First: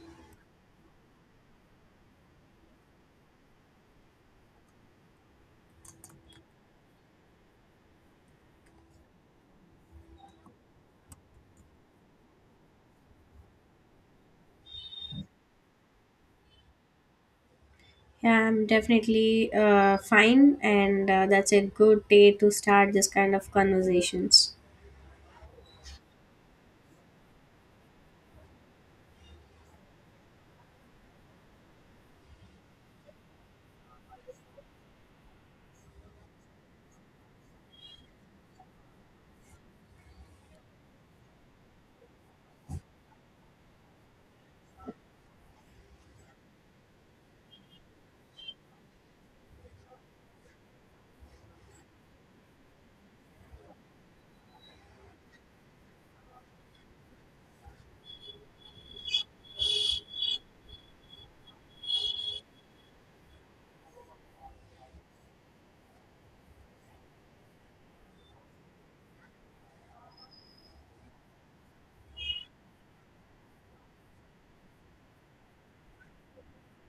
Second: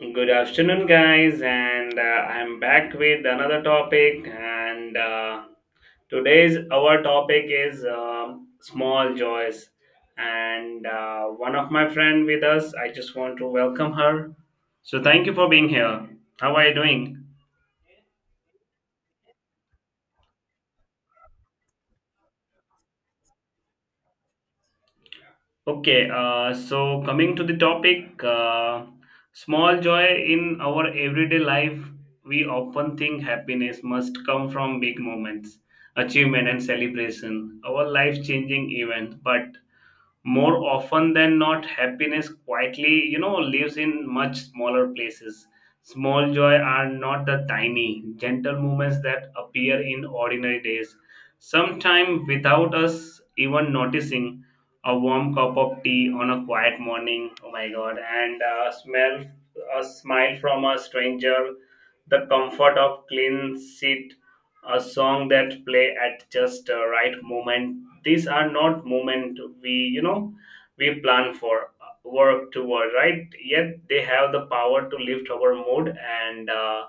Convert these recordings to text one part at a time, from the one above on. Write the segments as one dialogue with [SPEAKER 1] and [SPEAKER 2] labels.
[SPEAKER 1] Good afternoon, guys, and I'm back with another topic. And Today's our topic is small joys. And One of my friend with us, I just want to welcome her. So thank you for being here. How are you doing?
[SPEAKER 2] Yeah, I'm definitely fine, and that's a good day to start this kind of conversations.
[SPEAKER 1] Okay, so coming to the topic, small joy in our everyday life, we often think happiness must come from big moments, achievement, and celebration, our life changing event. But more often than not, happiness quietly lives in much smaller places. Small joy are not the tiny gentle moments that appear in ordinary days, sometimes without us even noticing. A warm cup of tea on a quiet morning, oh my god, and a smell, a smile from a stranger, the comfort of clean seat, a song that play at just the right moment. These are not moment we we plan for, work toward, right? Yet they have the power to lift our mood and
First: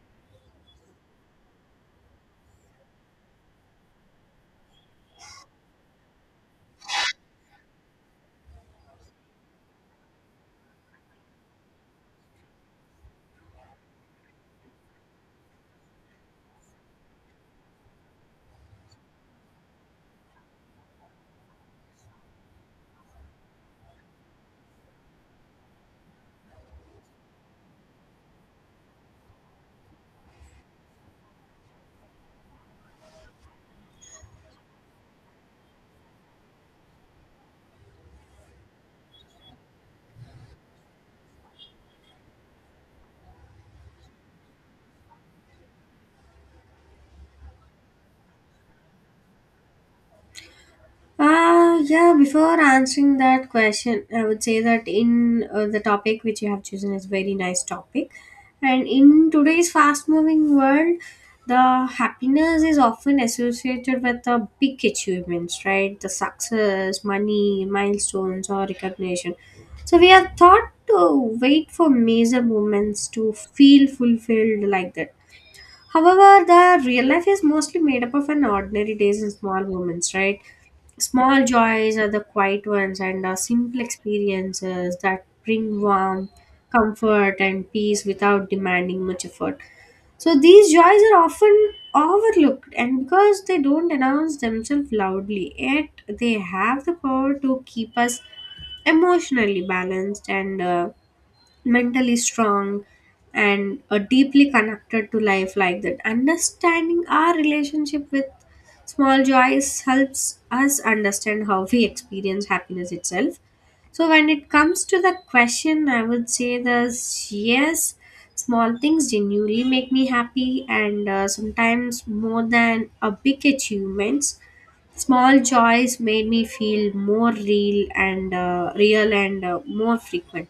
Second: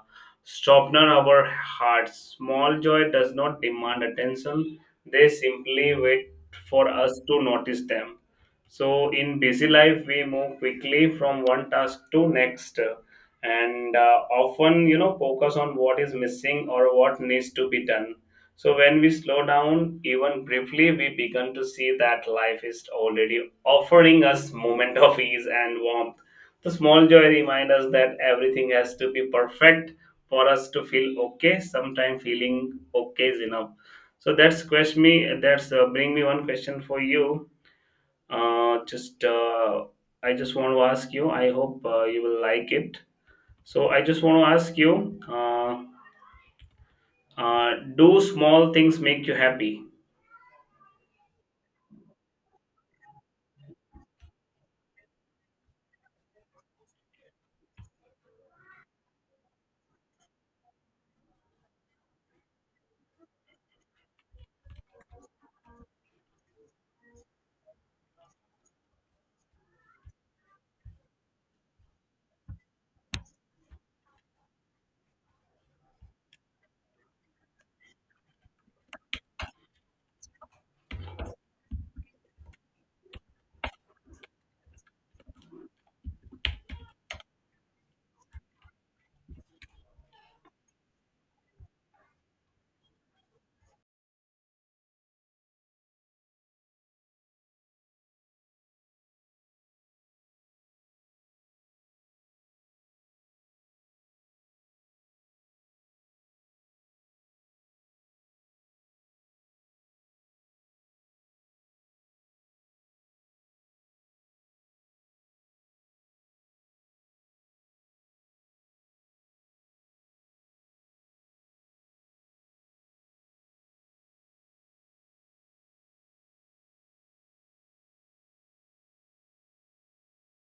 [SPEAKER 1] soften our hearts. Small joy does not demand attention, they simply wait for us to notice them. So in busy life we move quickly from one task to next, and often, you know, focus on what is missing or what needs to be done. So when we slow down, even briefly, we begin to see that life is already offering us moment of ease and warmth. The small joy remind us that everything has to be perfect for us to feel okay. Sometimes feeling okay is enough. So that's question me, that's bring me one question for you. Uh, just uh, i just want to ask you, I hope you will like it. So I just want to ask you, uh, do small things make you happy?
[SPEAKER 2] Yeah, before answering that question, I would say that in the topic which you have chosen is very nice topic. And in today's fast moving world, the happiness is often associated with the big achievements, right? The success, money, milestones, or recognition. So we are taught to wait for major moments to feel fulfilled like that. However, the real life is mostly made up of an ordinary days and small moments, right? Small joys are the quiet ones and are simple experiences that bring warmth, comfort, and peace without demanding much effort. So these joys are often overlooked, and because they don't announce themselves loudly, yet they have the power to keep us emotionally balanced and mentally strong and deeply connected to life like that. Understanding our relationship with small joys helps us understand how we experience happiness itself. So when it comes to the question, I would say this: yes, small things genuinely make me happy, and sometimes more than a big achievements. Small joys made me feel more real and more frequent.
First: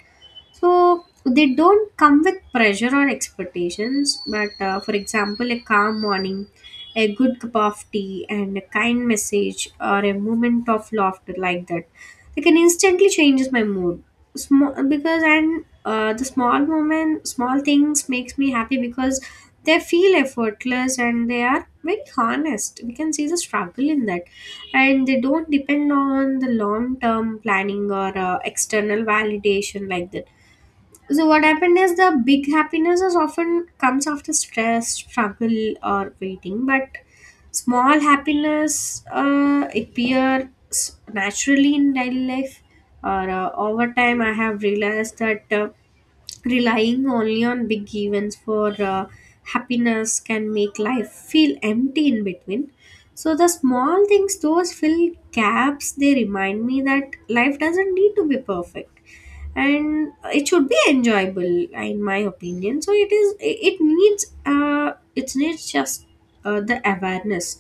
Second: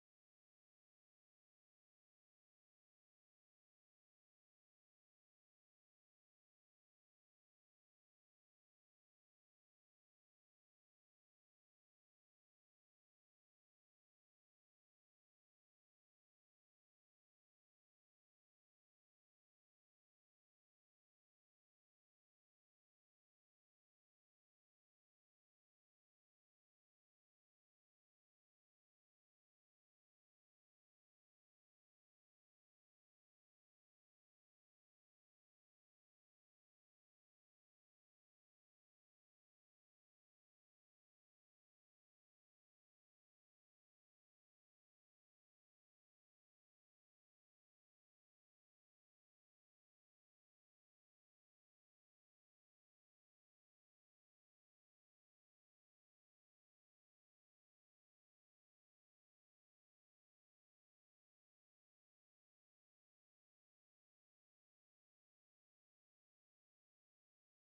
[SPEAKER 2] So they don't come with pressure or expectations, but for example, a calm morning, a good cup of tea, and a kind message or a moment of laughter like that, they can instantly change my mood. Small because and the small moment, small things makes me happy because they feel effortless and they are very honest. We can see the struggle in that, and they don't depend on the long term planning or external validation like that. So what happened is the big happiness is often comes after stress struggle or waiting, but small happiness appears naturally in daily life. Or over time, I have realized that relying only on big events for happiness can make life feel empty in between. So the small things those fill gaps, they remind me that life doesn't need to be perfect and it should be enjoyable, in my opinion. So it is, it needs it needs just the awareness.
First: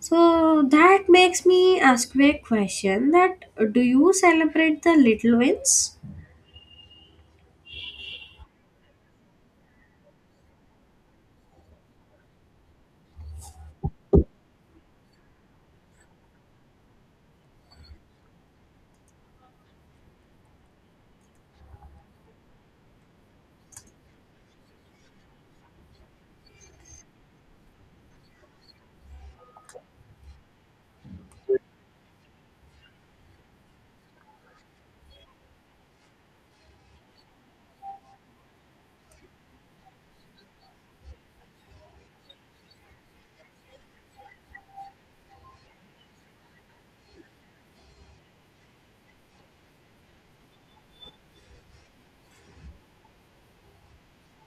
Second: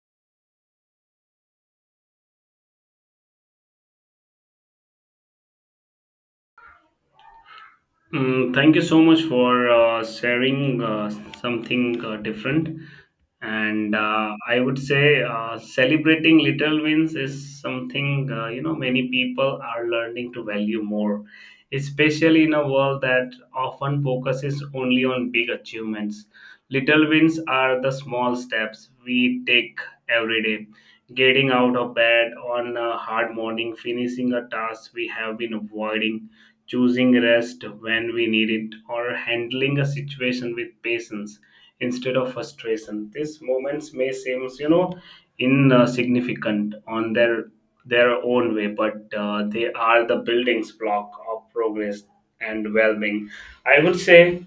[SPEAKER 2] So that makes me ask you a question that do you celebrate the little wins?
[SPEAKER 1] Mm, thank you so much for sharing something different. And I would say, celebrating little wins is something, you know, many people are learning to value more, especially in a world that often focuses only on big achievements. Little wins are the small steps we take every day: getting out of bed on a hard morning, finishing a task we have been avoiding, choosing rest when we need it, or handling a situation with patience instead of frustration. These moments may seem, you know, insignificant on their own way, but they are the building's block of progress and well-being. I would say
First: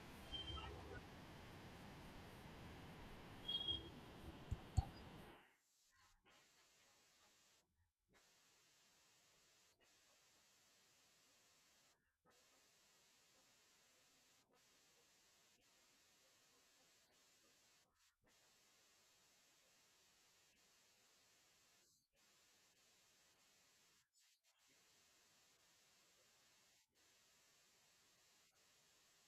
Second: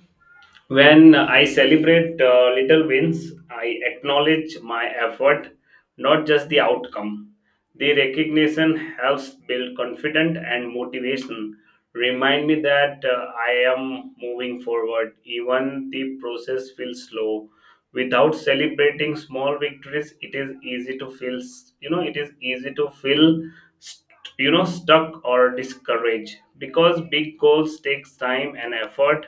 [SPEAKER 1] when I celebrate little wins, I acknowledge my effort, not just the outcome. The recognition helps build confidence and motivation. Remind me that I am moving forward, even the process feels slow. Without celebrating small victories, it is easy to feel, it is easy to feel, st- stuck or discouraged because big goals takes time and effort.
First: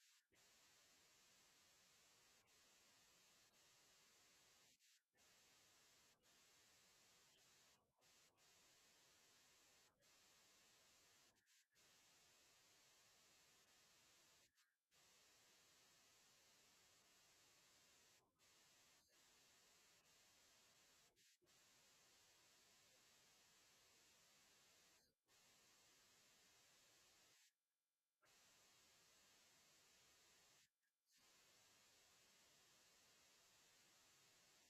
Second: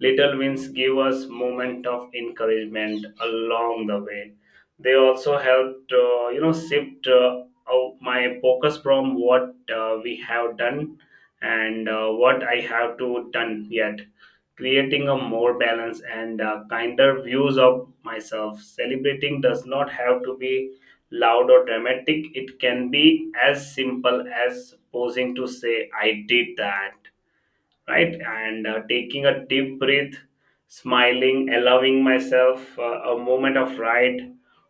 [SPEAKER 1] Little wins give us moment of encouragement along the way. They also helped, you know, shift out my focus from what we have done and what I have to done yet, creating a more balanced and kinder views of myself. Celebrating does not have to be loud or dramatic. It can be as simple as posing to say, "I did that." Right? And taking a deep breath, smiling, allowing myself a moment of right.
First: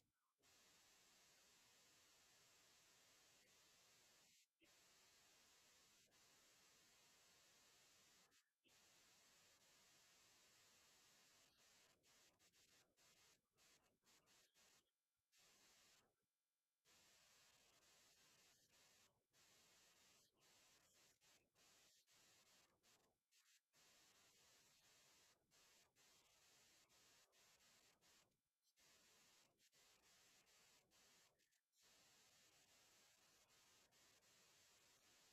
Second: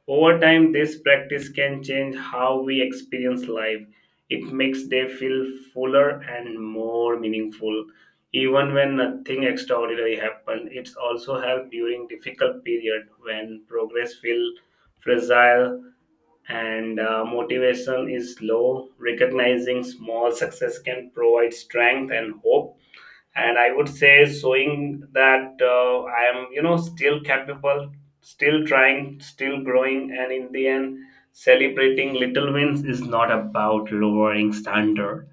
[SPEAKER 1] Over time, this practice can change how we experience life. It makes day feel fuller and more meaningful. Even when nothing extraordinary happened, it's also helped during difficult period when progress feel fragile and motivation is low. Recognizing small success can provide strength and hope, and I would say showing that I am, you know, still capable, still trying, still growing. And in the end, celebrating little wins is not about lowering standards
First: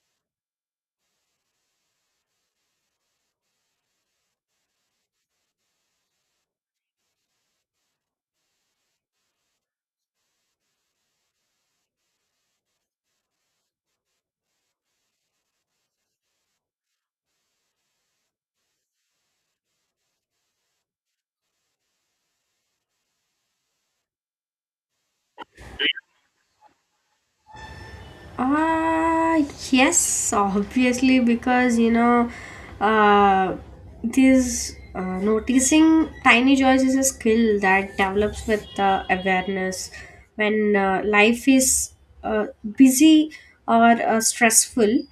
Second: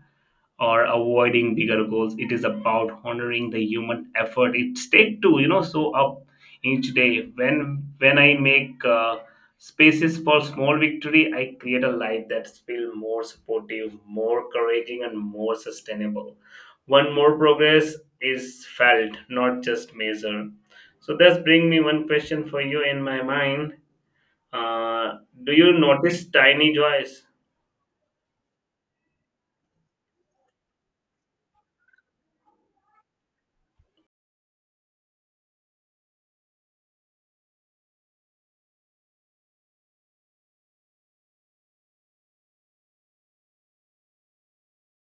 [SPEAKER 1] or avoiding bigger goals. It is about honoring the human effort it's take to, you know, show up each day. When I make spaces for small victory, I create a life that's feel more supportive, more encouraging, and more sustainable. One more progress is felt, not just measured. So that's bring me one question for you in my mind. uh, do you notice tiny joys?
[SPEAKER 2] Uh, yes, obviously, because uh, this noticing tiny joys is a skill that develops with awareness. When life is uh, busy or stressful,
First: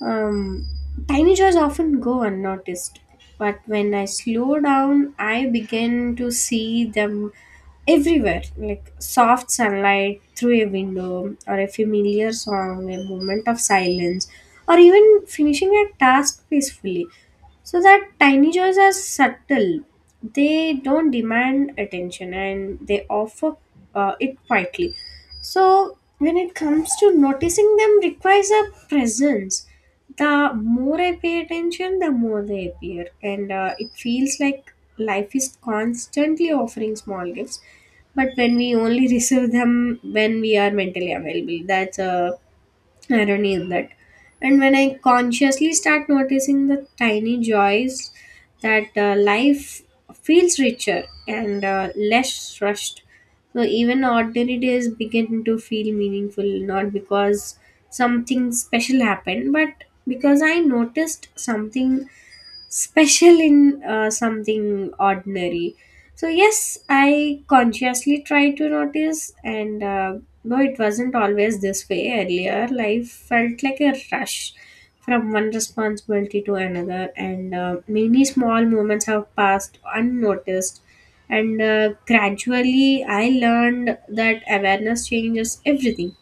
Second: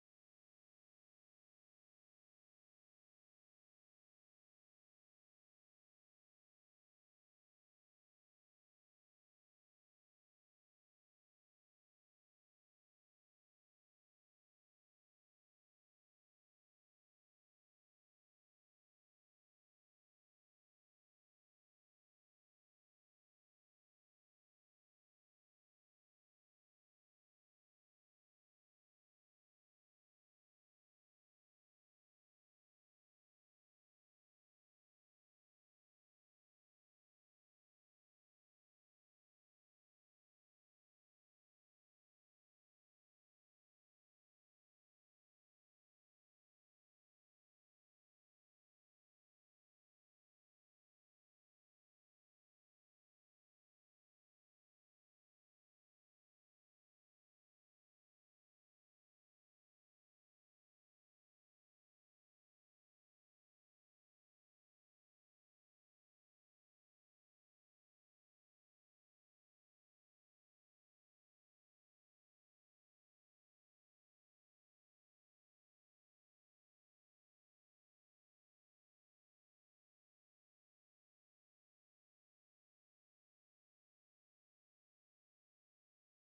[SPEAKER 2] um, tiny joys often go unnoticed, but when I slow down, I begin to see them everywhere, like soft sunlight through a window, or a familiar song, a moment of silence, or even finishing a task peacefully. So that tiny joys are subtle, they don't demand attention and they offer it quietly. So, when it comes to noticing them requires a presence. The more I pay attention, the more they appear, and it feels like life is constantly offering small gifts. But when we only receive them when we are mentally available, that's a irony in that. And when I consciously start noticing the tiny joys, that life feels richer and less rushed. So even ordinary days begin to feel meaningful, not because something special happened, but because I noticed something special in something ordinary. So, yes, I consciously try to notice, and though it wasn't always this way earlier, life felt like a rush from one responsibility to another, and many small moments have passed unnoticed. And gradually, I learned that awareness changes everything.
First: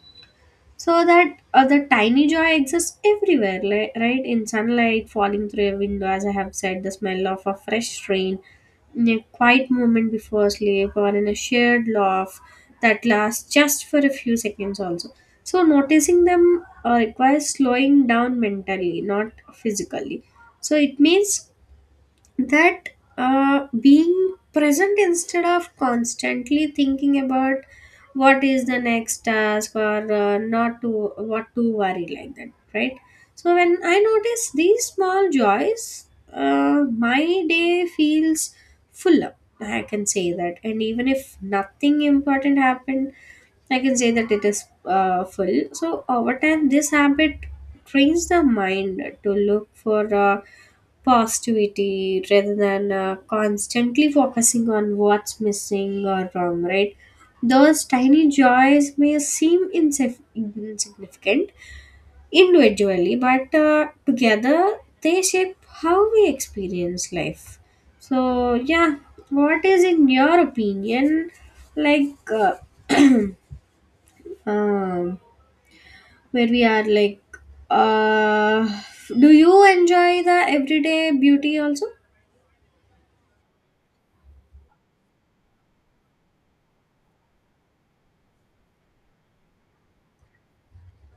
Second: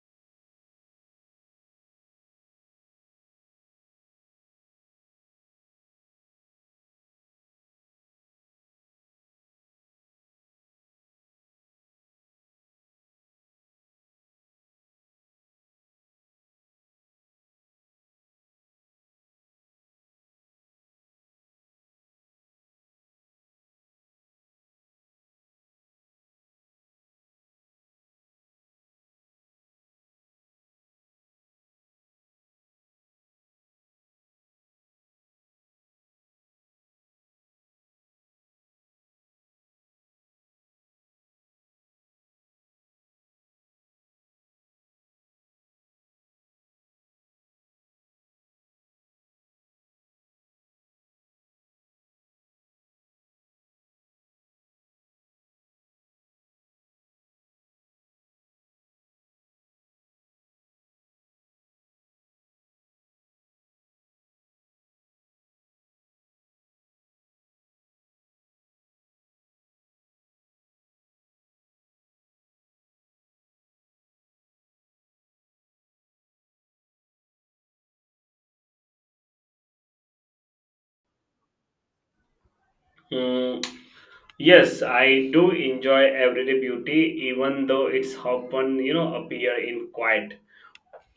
[SPEAKER 2] So that the tiny joy exists everywhere, right in sunlight falling through a window, as I have said, the smell of a fresh rain, in a quiet moment before sleep, or in a shared laugh that lasts just for a few seconds also. So noticing them requires slowing down mentally, not physically. So it means that being present instead of constantly thinking about what is the next task or not to what to worry like that, right? So when I notice these small joys, my day feels full up, I can say that, and even if nothing important happened, I can say that it is full. So over time this habit trains the mind to look for positivity rather than constantly focusing on what's missing or wrong, right? Those tiny joys may seem insignificant individually, but together they shape how we experience life. So, yeah, what is in your opinion, like uh, um, where we are like, uh, do you enjoy the everyday beauty also?
[SPEAKER 1] Hmm, yes, I do enjoy everyday beauty, even though it's often, you know, appear in quiet,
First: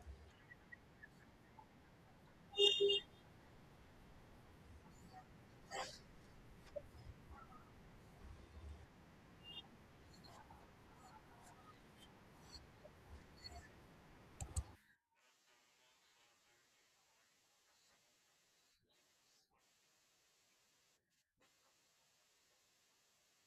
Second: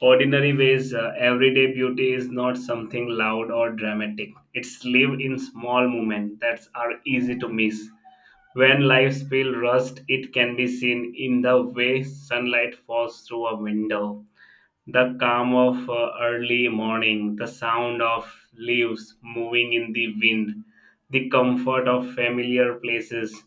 [SPEAKER 1] ordinary ways. Everyday beauty is not something loud or dramatic. It's live in small moments that are easy to miss. When lives feel rushed, it can be seen in the way sunlight falls through a window, the calm of early morning, the sound of leaves moving in the wind, the comfort of familiar places.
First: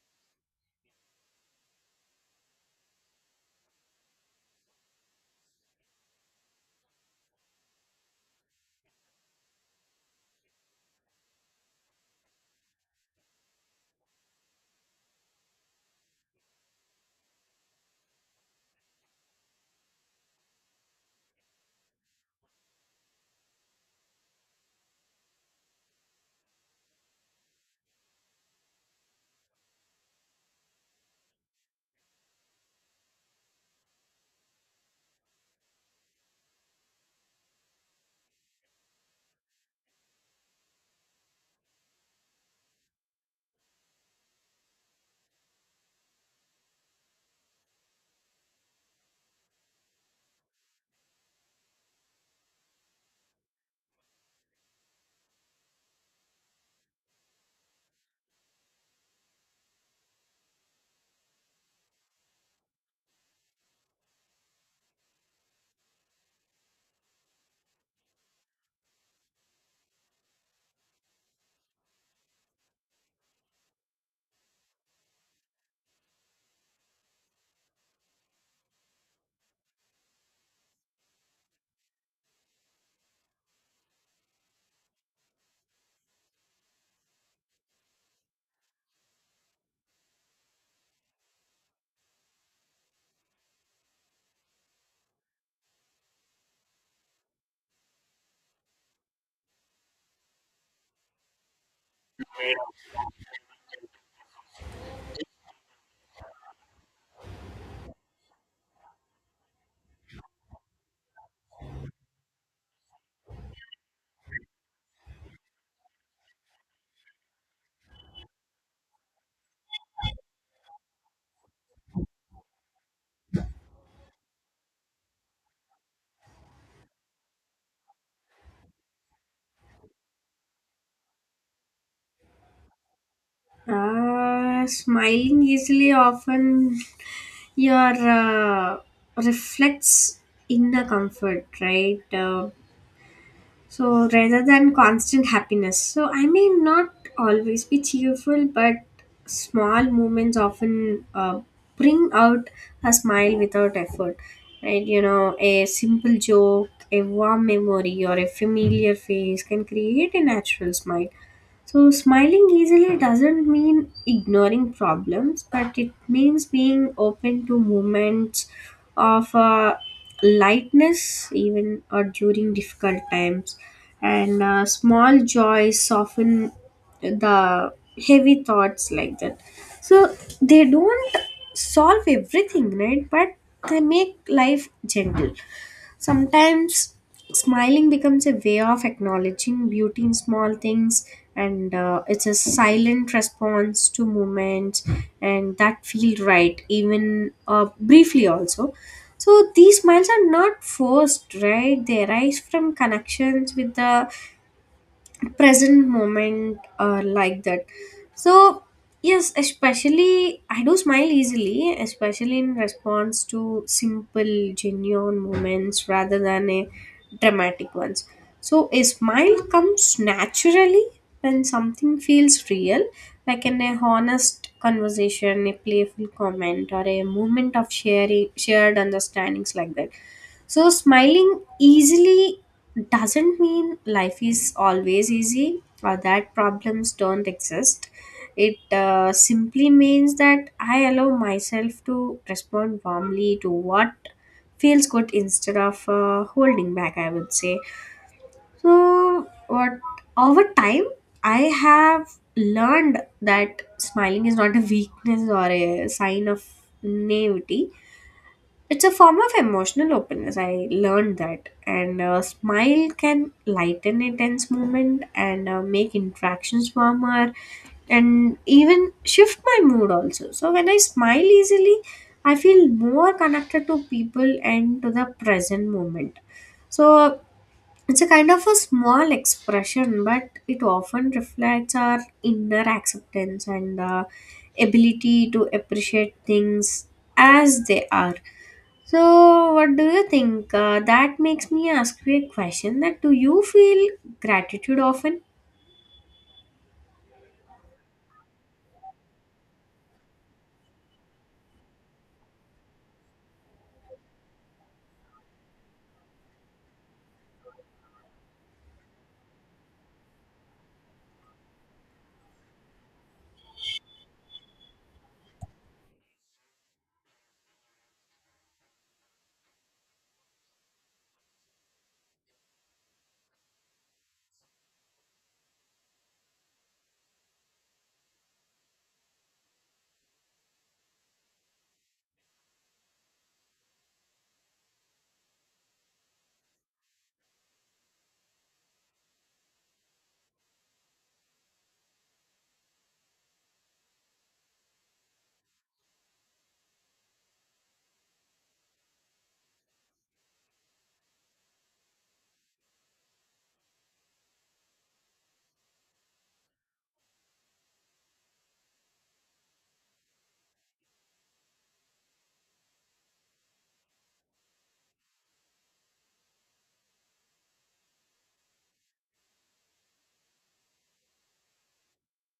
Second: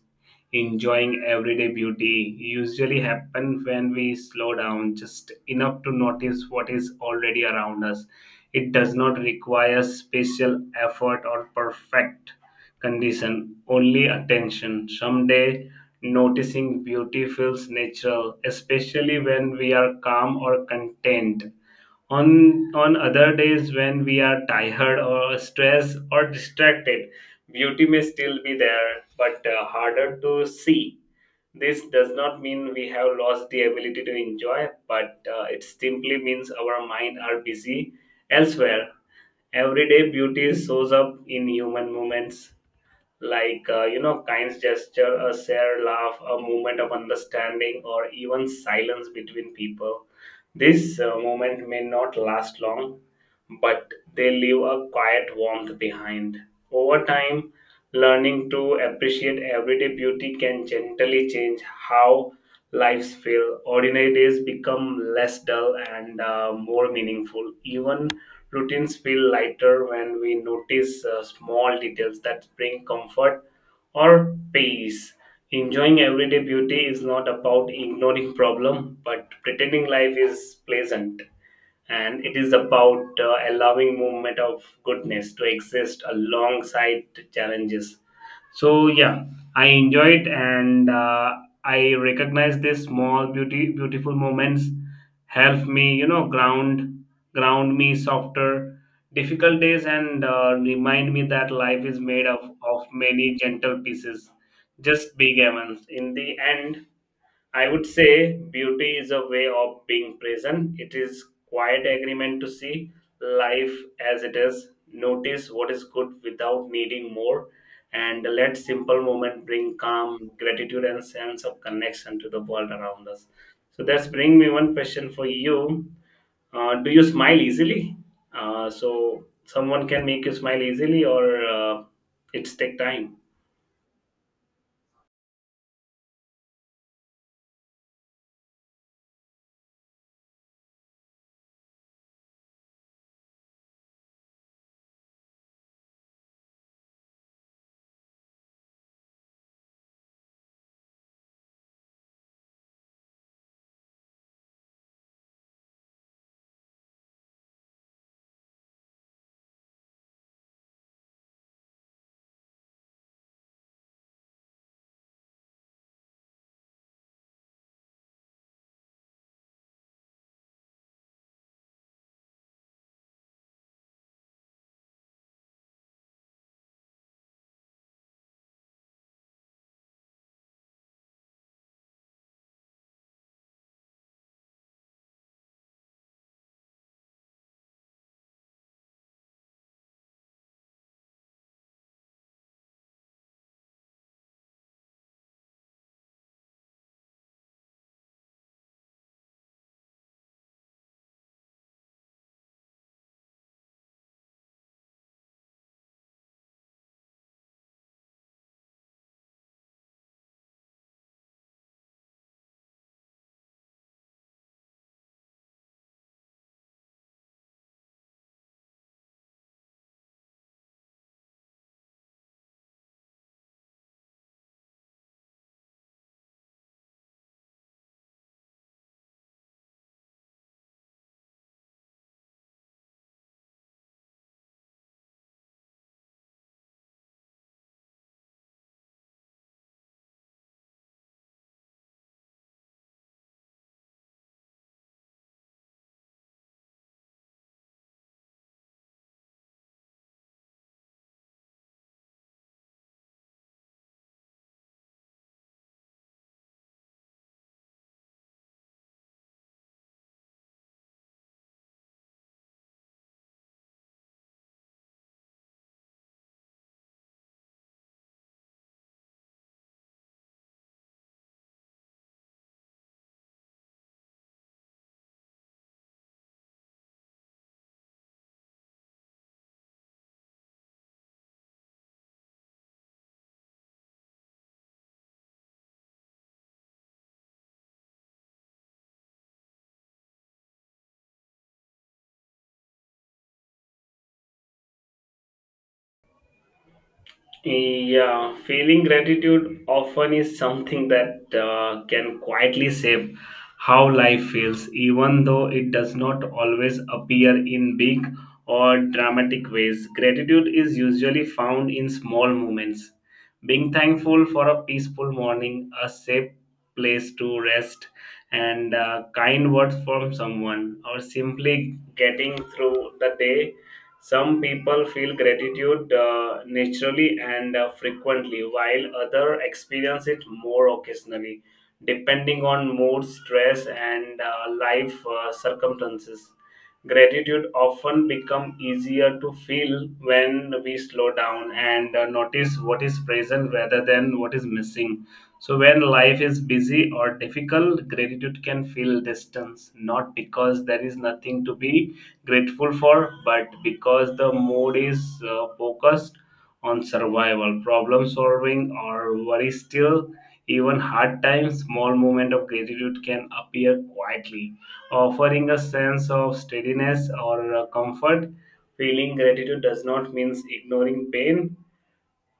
[SPEAKER 1] Enjoying everyday beauty usually happen when we slow down just enough to notice what is already around us. It does not require special effort or perfect condition, only attention. Someday noticing beauty feels natural, especially when we are calm or content. On other days when we are tired or stressed or distracted, beauty may still be there, but harder to see. This does not mean we have lost the ability to enjoy, but it simply means our mind are busy elsewhere. Everyday beauty shows up in human moments like, you know, kind gesture, a shared laugh, a moment of understanding, or even silence between people. This moment may not last long, but they leave a quiet warmth behind. Over time, learning to appreciate everyday beauty can gently change how lives feel. Ordinary days become less dull and more meaningful, even Routines feel lighter when we notice small details that bring comfort or peace. Enjoying everyday beauty is not about ignoring problem, but pretending life is pleasant. And it is about allowing movement of goodness to exist alongside challenges. So yeah, I enjoy it, and I recognize these small, beauty, beautiful moments help me, you know, ground me softer, difficult days, and remind me that life is made of many gentle pieces, just big events. In the end, I would say beauty is a way of being present. It is quiet agreement to see life as it is, notice what is good without needing more, and let simple moment bring calm, gratitude, and sense of connection to the world around us. So that's bring me one question for you. Do you smile easily? So someone can make you smile easily, or it's take time.
[SPEAKER 2] Smiling easily often your reflects inner comfort, right? So rather than constant happiness. So I may not always be cheerful, but small moments often bring out a smile without effort, right? You know, a simple joke, a warm memory, or a familiar face can create a natural smile. So, smiling easily doesn't mean ignoring problems, but it means being open to moments of lightness, even or during difficult times. And small joys soften the heavy thoughts like that. So, they don't solve everything, right? But they make life gentle. Sometimes smiling becomes a way of acknowledging beauty in small things, and it's a silent response to moments, and that feel right, even briefly also. So these smiles are not forced, right? They arise from connections with the present moment or like that. So yes, especially I do smile easily, especially in response to simple genuine moments rather than a dramatic ones. So a smile comes naturally when something feels real, like in a honest conversation, a playful comment, or a moment of sharing shared understandings like that. So smiling easily doesn't mean life is always easy or that problems don't exist. It simply means that I allow myself to respond warmly to what feels good instead of holding back, I would say. So, what over time, I have learned that smiling is not a weakness or a sign of naivety. It's a form of emotional openness. I learned that. And a smile can lighten a tense moment and make interactions warmer and even shift my mood also. So when I smile easily, I feel more connected to people and to the present moment. So it's a kind of a small expression, but it often reflects our inner acceptance and ability to appreciate things as they are. So, what do you think? That makes me ask you a question that do you feel gratitude often?
[SPEAKER 1] Yeah, feeling gratitude often is something that can quietly shape how life feels, even though it does not always appear in big or dramatic ways. Gratitude is usually found in small moments. Being thankful for a peaceful morning, a safe place to rest, and kind words from someone, or simply getting through the day. Some people feel gratitude naturally and frequently, while others experience it more occasionally, depending on mood, stress, and life circumstances. Gratitude often become easier to feel when we slow down and notice what is present rather than what is missing. So when life is busy or difficult, gratitude can feel distance, not because there is nothing to be grateful for, but because the mood is focused on survival, problem solving, or worry. Still, even hard times, small moment of gratitude can appear quietly, offering a sense of steadiness or comfort. Feeling gratitude does not mean ignoring pain,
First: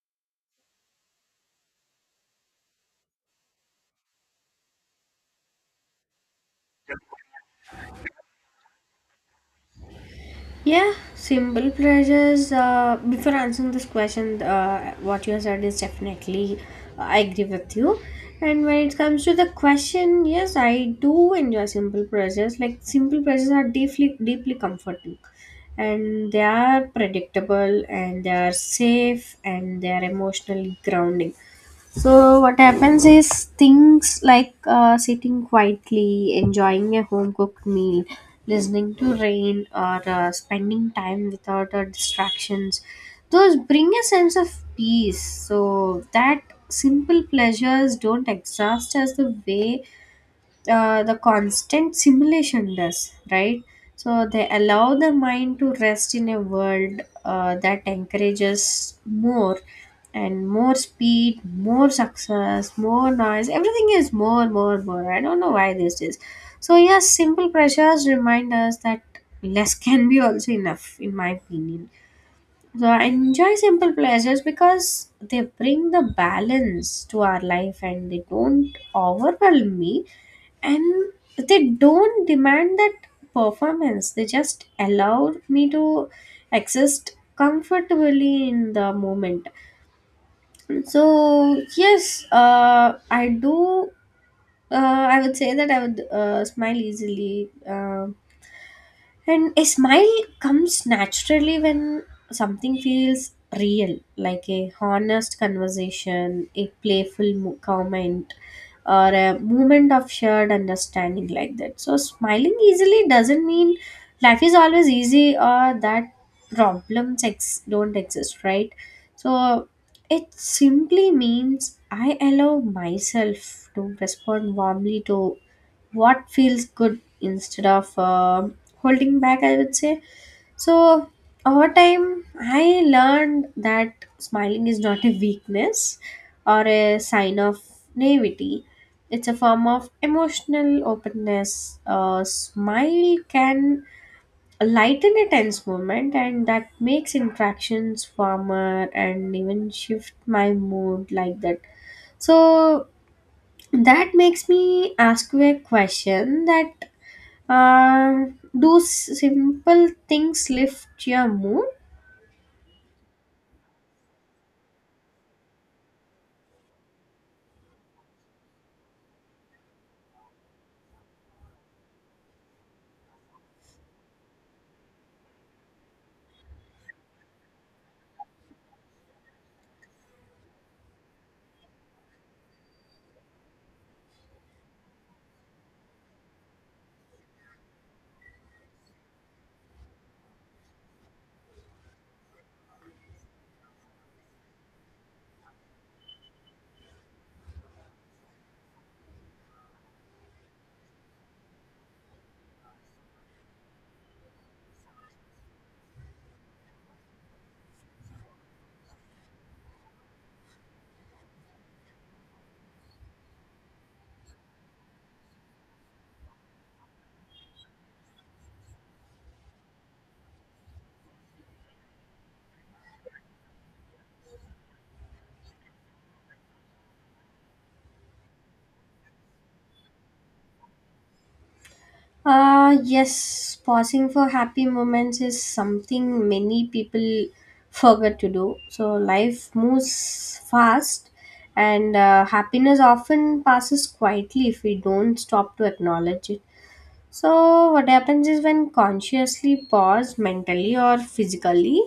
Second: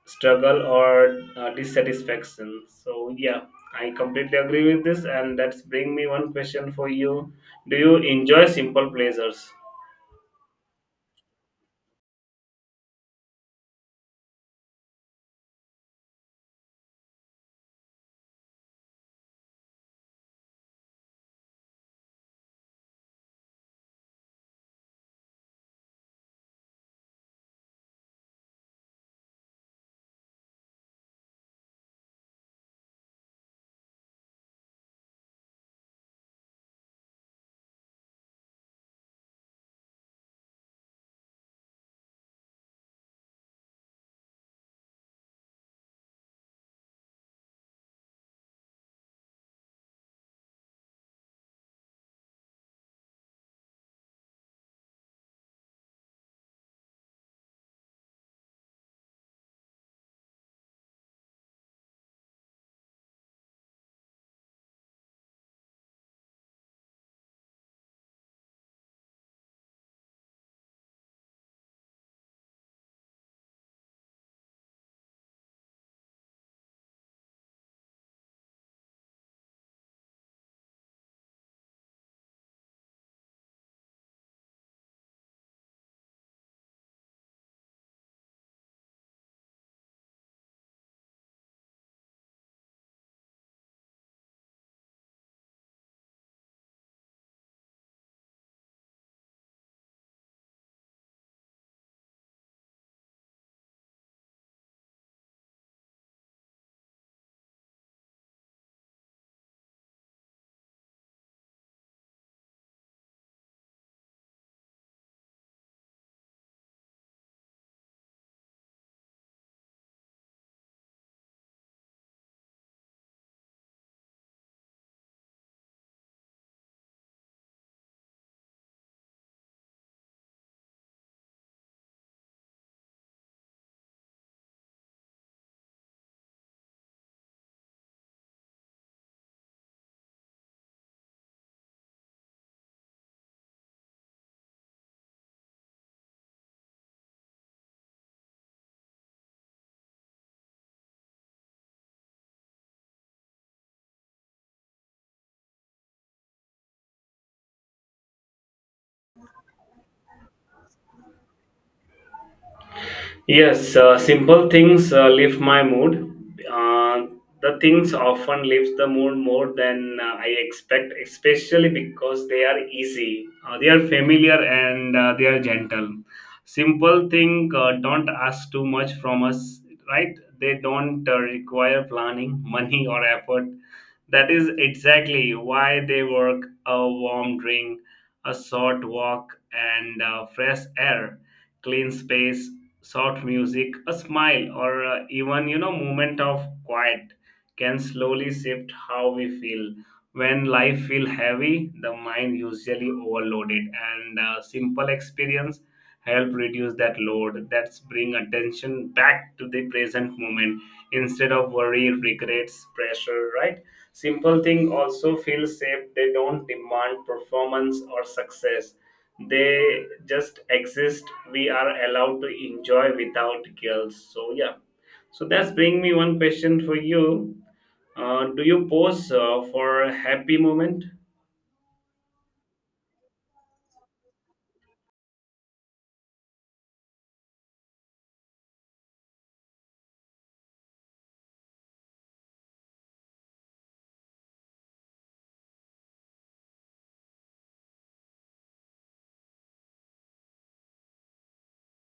[SPEAKER 1] struggle, or dissatisfaction. So, yeah, I completely agree with this, and that's bring me one question for you. Do you enjoy simple pleasures?
[SPEAKER 2] Yeah, simple pleasures. Before answering this question, what you said is definitely, I agree with you. And when it comes to the question, yes, I do enjoy simple pleasures. Like simple pleasures are deeply, deeply comforting, and they are predictable, and they are safe, and they are emotionally grounding. So what happens is things like sitting quietly, enjoying a home cooked meal, listening to rain, or spending time without distractions. Those bring a sense of peace. So that simple pleasures don't exhaust us the way the constant simulation does, right? So they allow the mind to rest in a world that encourages more and more speed, more success, more noise. Everything is more, more, more. I don't know why this is. So yes, simple pressures remind us that less can be also enough, in my opinion. So I enjoy simple pleasures because they bring the balance to our life and they don't overwhelm me and they don't demand that performance. They just allow me to exist comfortably in the moment. So yes, I do I would say that I would smile easily. And a smile comes naturally when something feels real, like a honest conversation, a playful comment, or a moment of shared understanding like that. So, smiling easily doesn't mean life is always easy or that don't exist, right? So, it simply means I allow myself to respond warmly to what feels good instead of holding back, I would say. So, over time, I learned that smiling is not a weakness or a sign of naivety. It's a form of emotional openness. A smile can lighten a tense moment and that makes interactions warmer and even shift my mood like that. So that makes me ask you a question that uh, do simple things lift your mood?
[SPEAKER 1] Yes, simple things lift my mood. Uh, the things often lift the mood more than I expect, especially because they are easy, they are familiar, and they are gentle. Simple thing don't ask too much from us, right? They don't require planning, money, or effort. That is exactly why they work. A warm drink, a short walk, and fresh air, clean space, soft music, a smile, or, even, you know, moment of quiet can slowly shift how we feel. When life feel heavy, the mind usually overloaded, and simple experience help reduce that load. That's bring attention back to the present moment instead of worry, regrets, pressure. Right? Simple thing also feel safe. They don't demand performance or success, they just exist. We are allowed to enjoy without guilt. So yeah, so that's bring me one question for you. Do you pose for a happy moment?
[SPEAKER 2] Yes, pausing for happy moments is something many people forget to do. So life moves fast, and happiness often passes quietly if we don't stop to acknowledge it. So, what happens is when consciously pause mentally or physically,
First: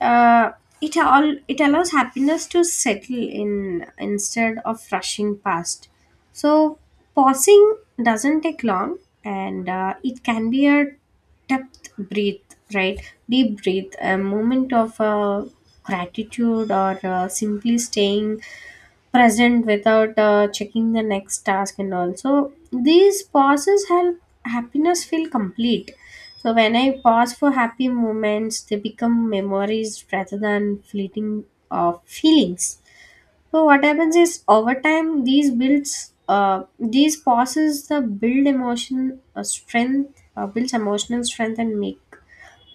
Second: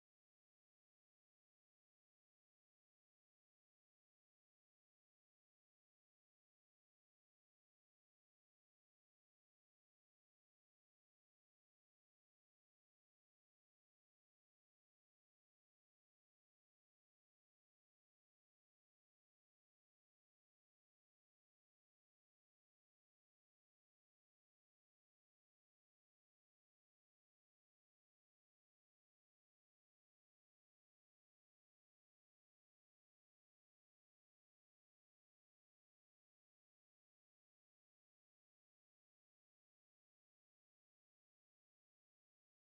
[SPEAKER 2] uh, it allows happiness to settle in instead of rushing past. So pausing doesn't take long, and it can be a depth breath right deep breath, a moment of gratitude, or simply staying present without checking the next task. And also these pauses help happiness feel complete. So when I pause for happy moments, they become memories rather than fleeting feelings. So what happens is over time these pauses the build emotion strength builds emotional strength and make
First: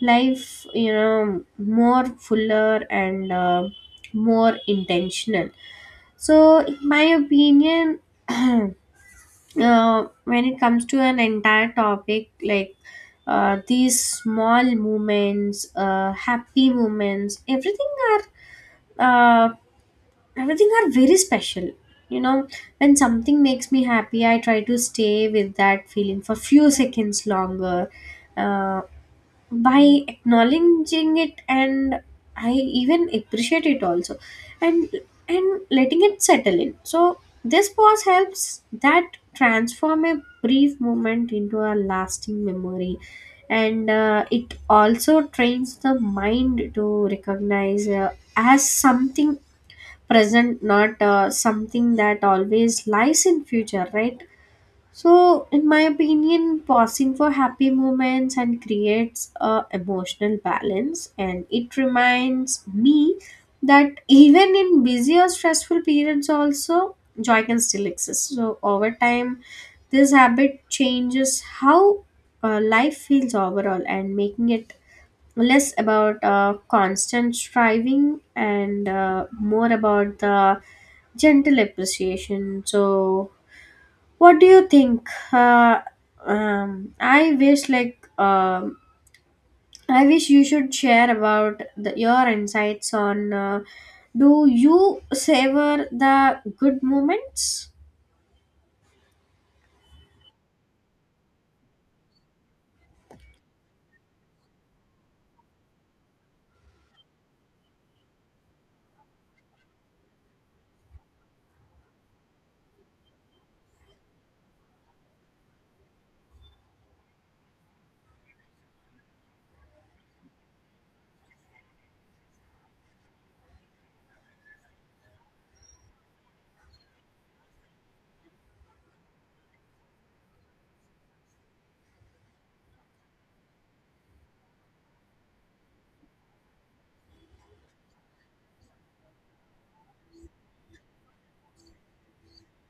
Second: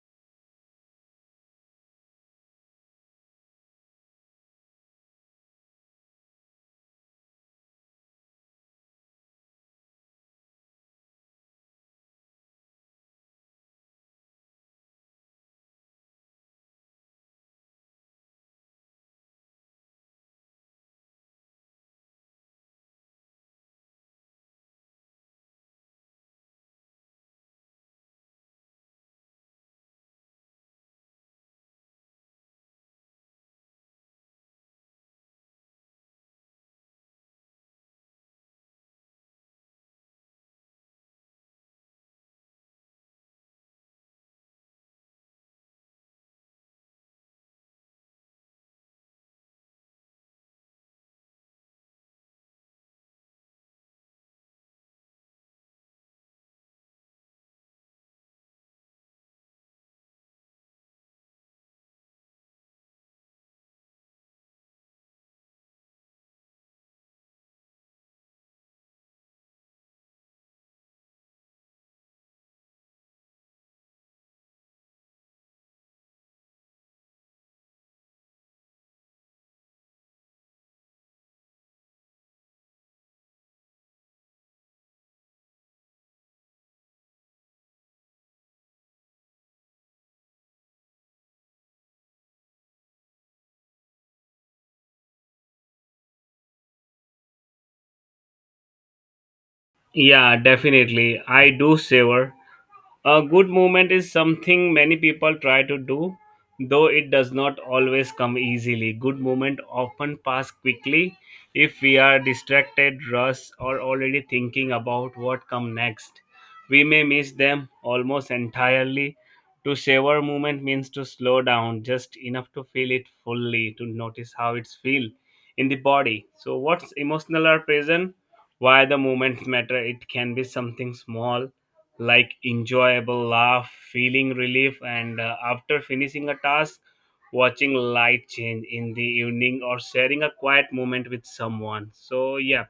[SPEAKER 2] life, you know, more fuller and more intentional. So, in my opinion, uh, when it comes to an entire topic, like these small moments, happy moments, uh, everything are very special. You know, when something makes me happy, I try to stay with that feeling for few seconds longer. Uh, by acknowledging it and I even appreciate it also and and letting it settle in. So this pause helps that transform a brief moment into a lasting memory, and it also trains the mind to recognize as something present, not something that always lies in future, right? So, in my opinion, pausing for happy moments and creates a emotional balance, and it reminds me that even in busy or stressful periods, also joy can still exist. So, over time, this habit changes how life feels overall, and making it less about constant striving and more about the gentle appreciation. So, what do you think? Uh, um, I wish like um, I wish you should share about the, your insights on do you savor the good moments?
[SPEAKER 1] Yeah, definitely. I do savor. A good movement is something many people try to do, though it does not always come easily. Good movement often pass quickly if we are distracted, rushed, or already thinking about what come next. We may miss them almost entirely. To savor movement means to slow down just enough to feel it fully, to notice how it's feel in the body. So what's emotional or present? Why the movements matter? It can be something small, like enjoyable laugh, feeling relief, and after finishing a task, watching light change in the evening or sharing a quiet moment with someone. So yeah,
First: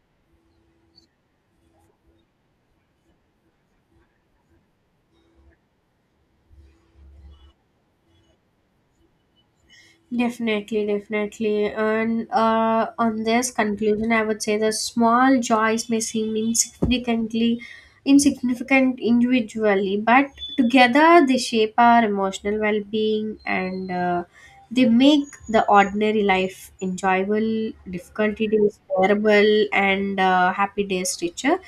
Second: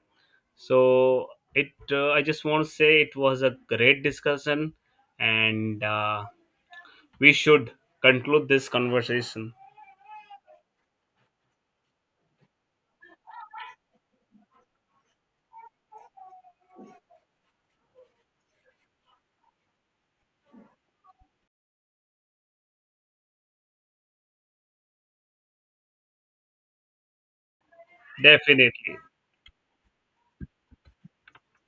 [SPEAKER 1] so it, I just want to say it was a great discussion, and we should conclude this conversation.
[SPEAKER 2] Definitely, definitely. And on this conclusion, I would say the small joys may seem insignificant individually, but together they shape our emotional well being and they make the ordinary life enjoyable, difficulty days
[SPEAKER 1] Definitely.
[SPEAKER 2] bearable, and happy days richer.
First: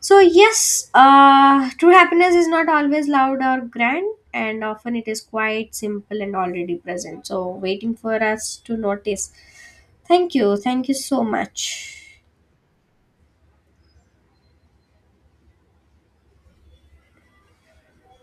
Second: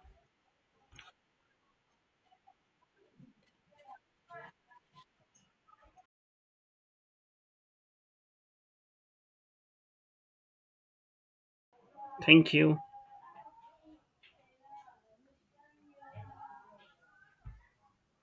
[SPEAKER 2] So, yes, true happiness is not always loud or grand, and often it is quite simple and already present. So, waiting for us to notice. Thank you. Thank you so much.
[SPEAKER 1] Thank you.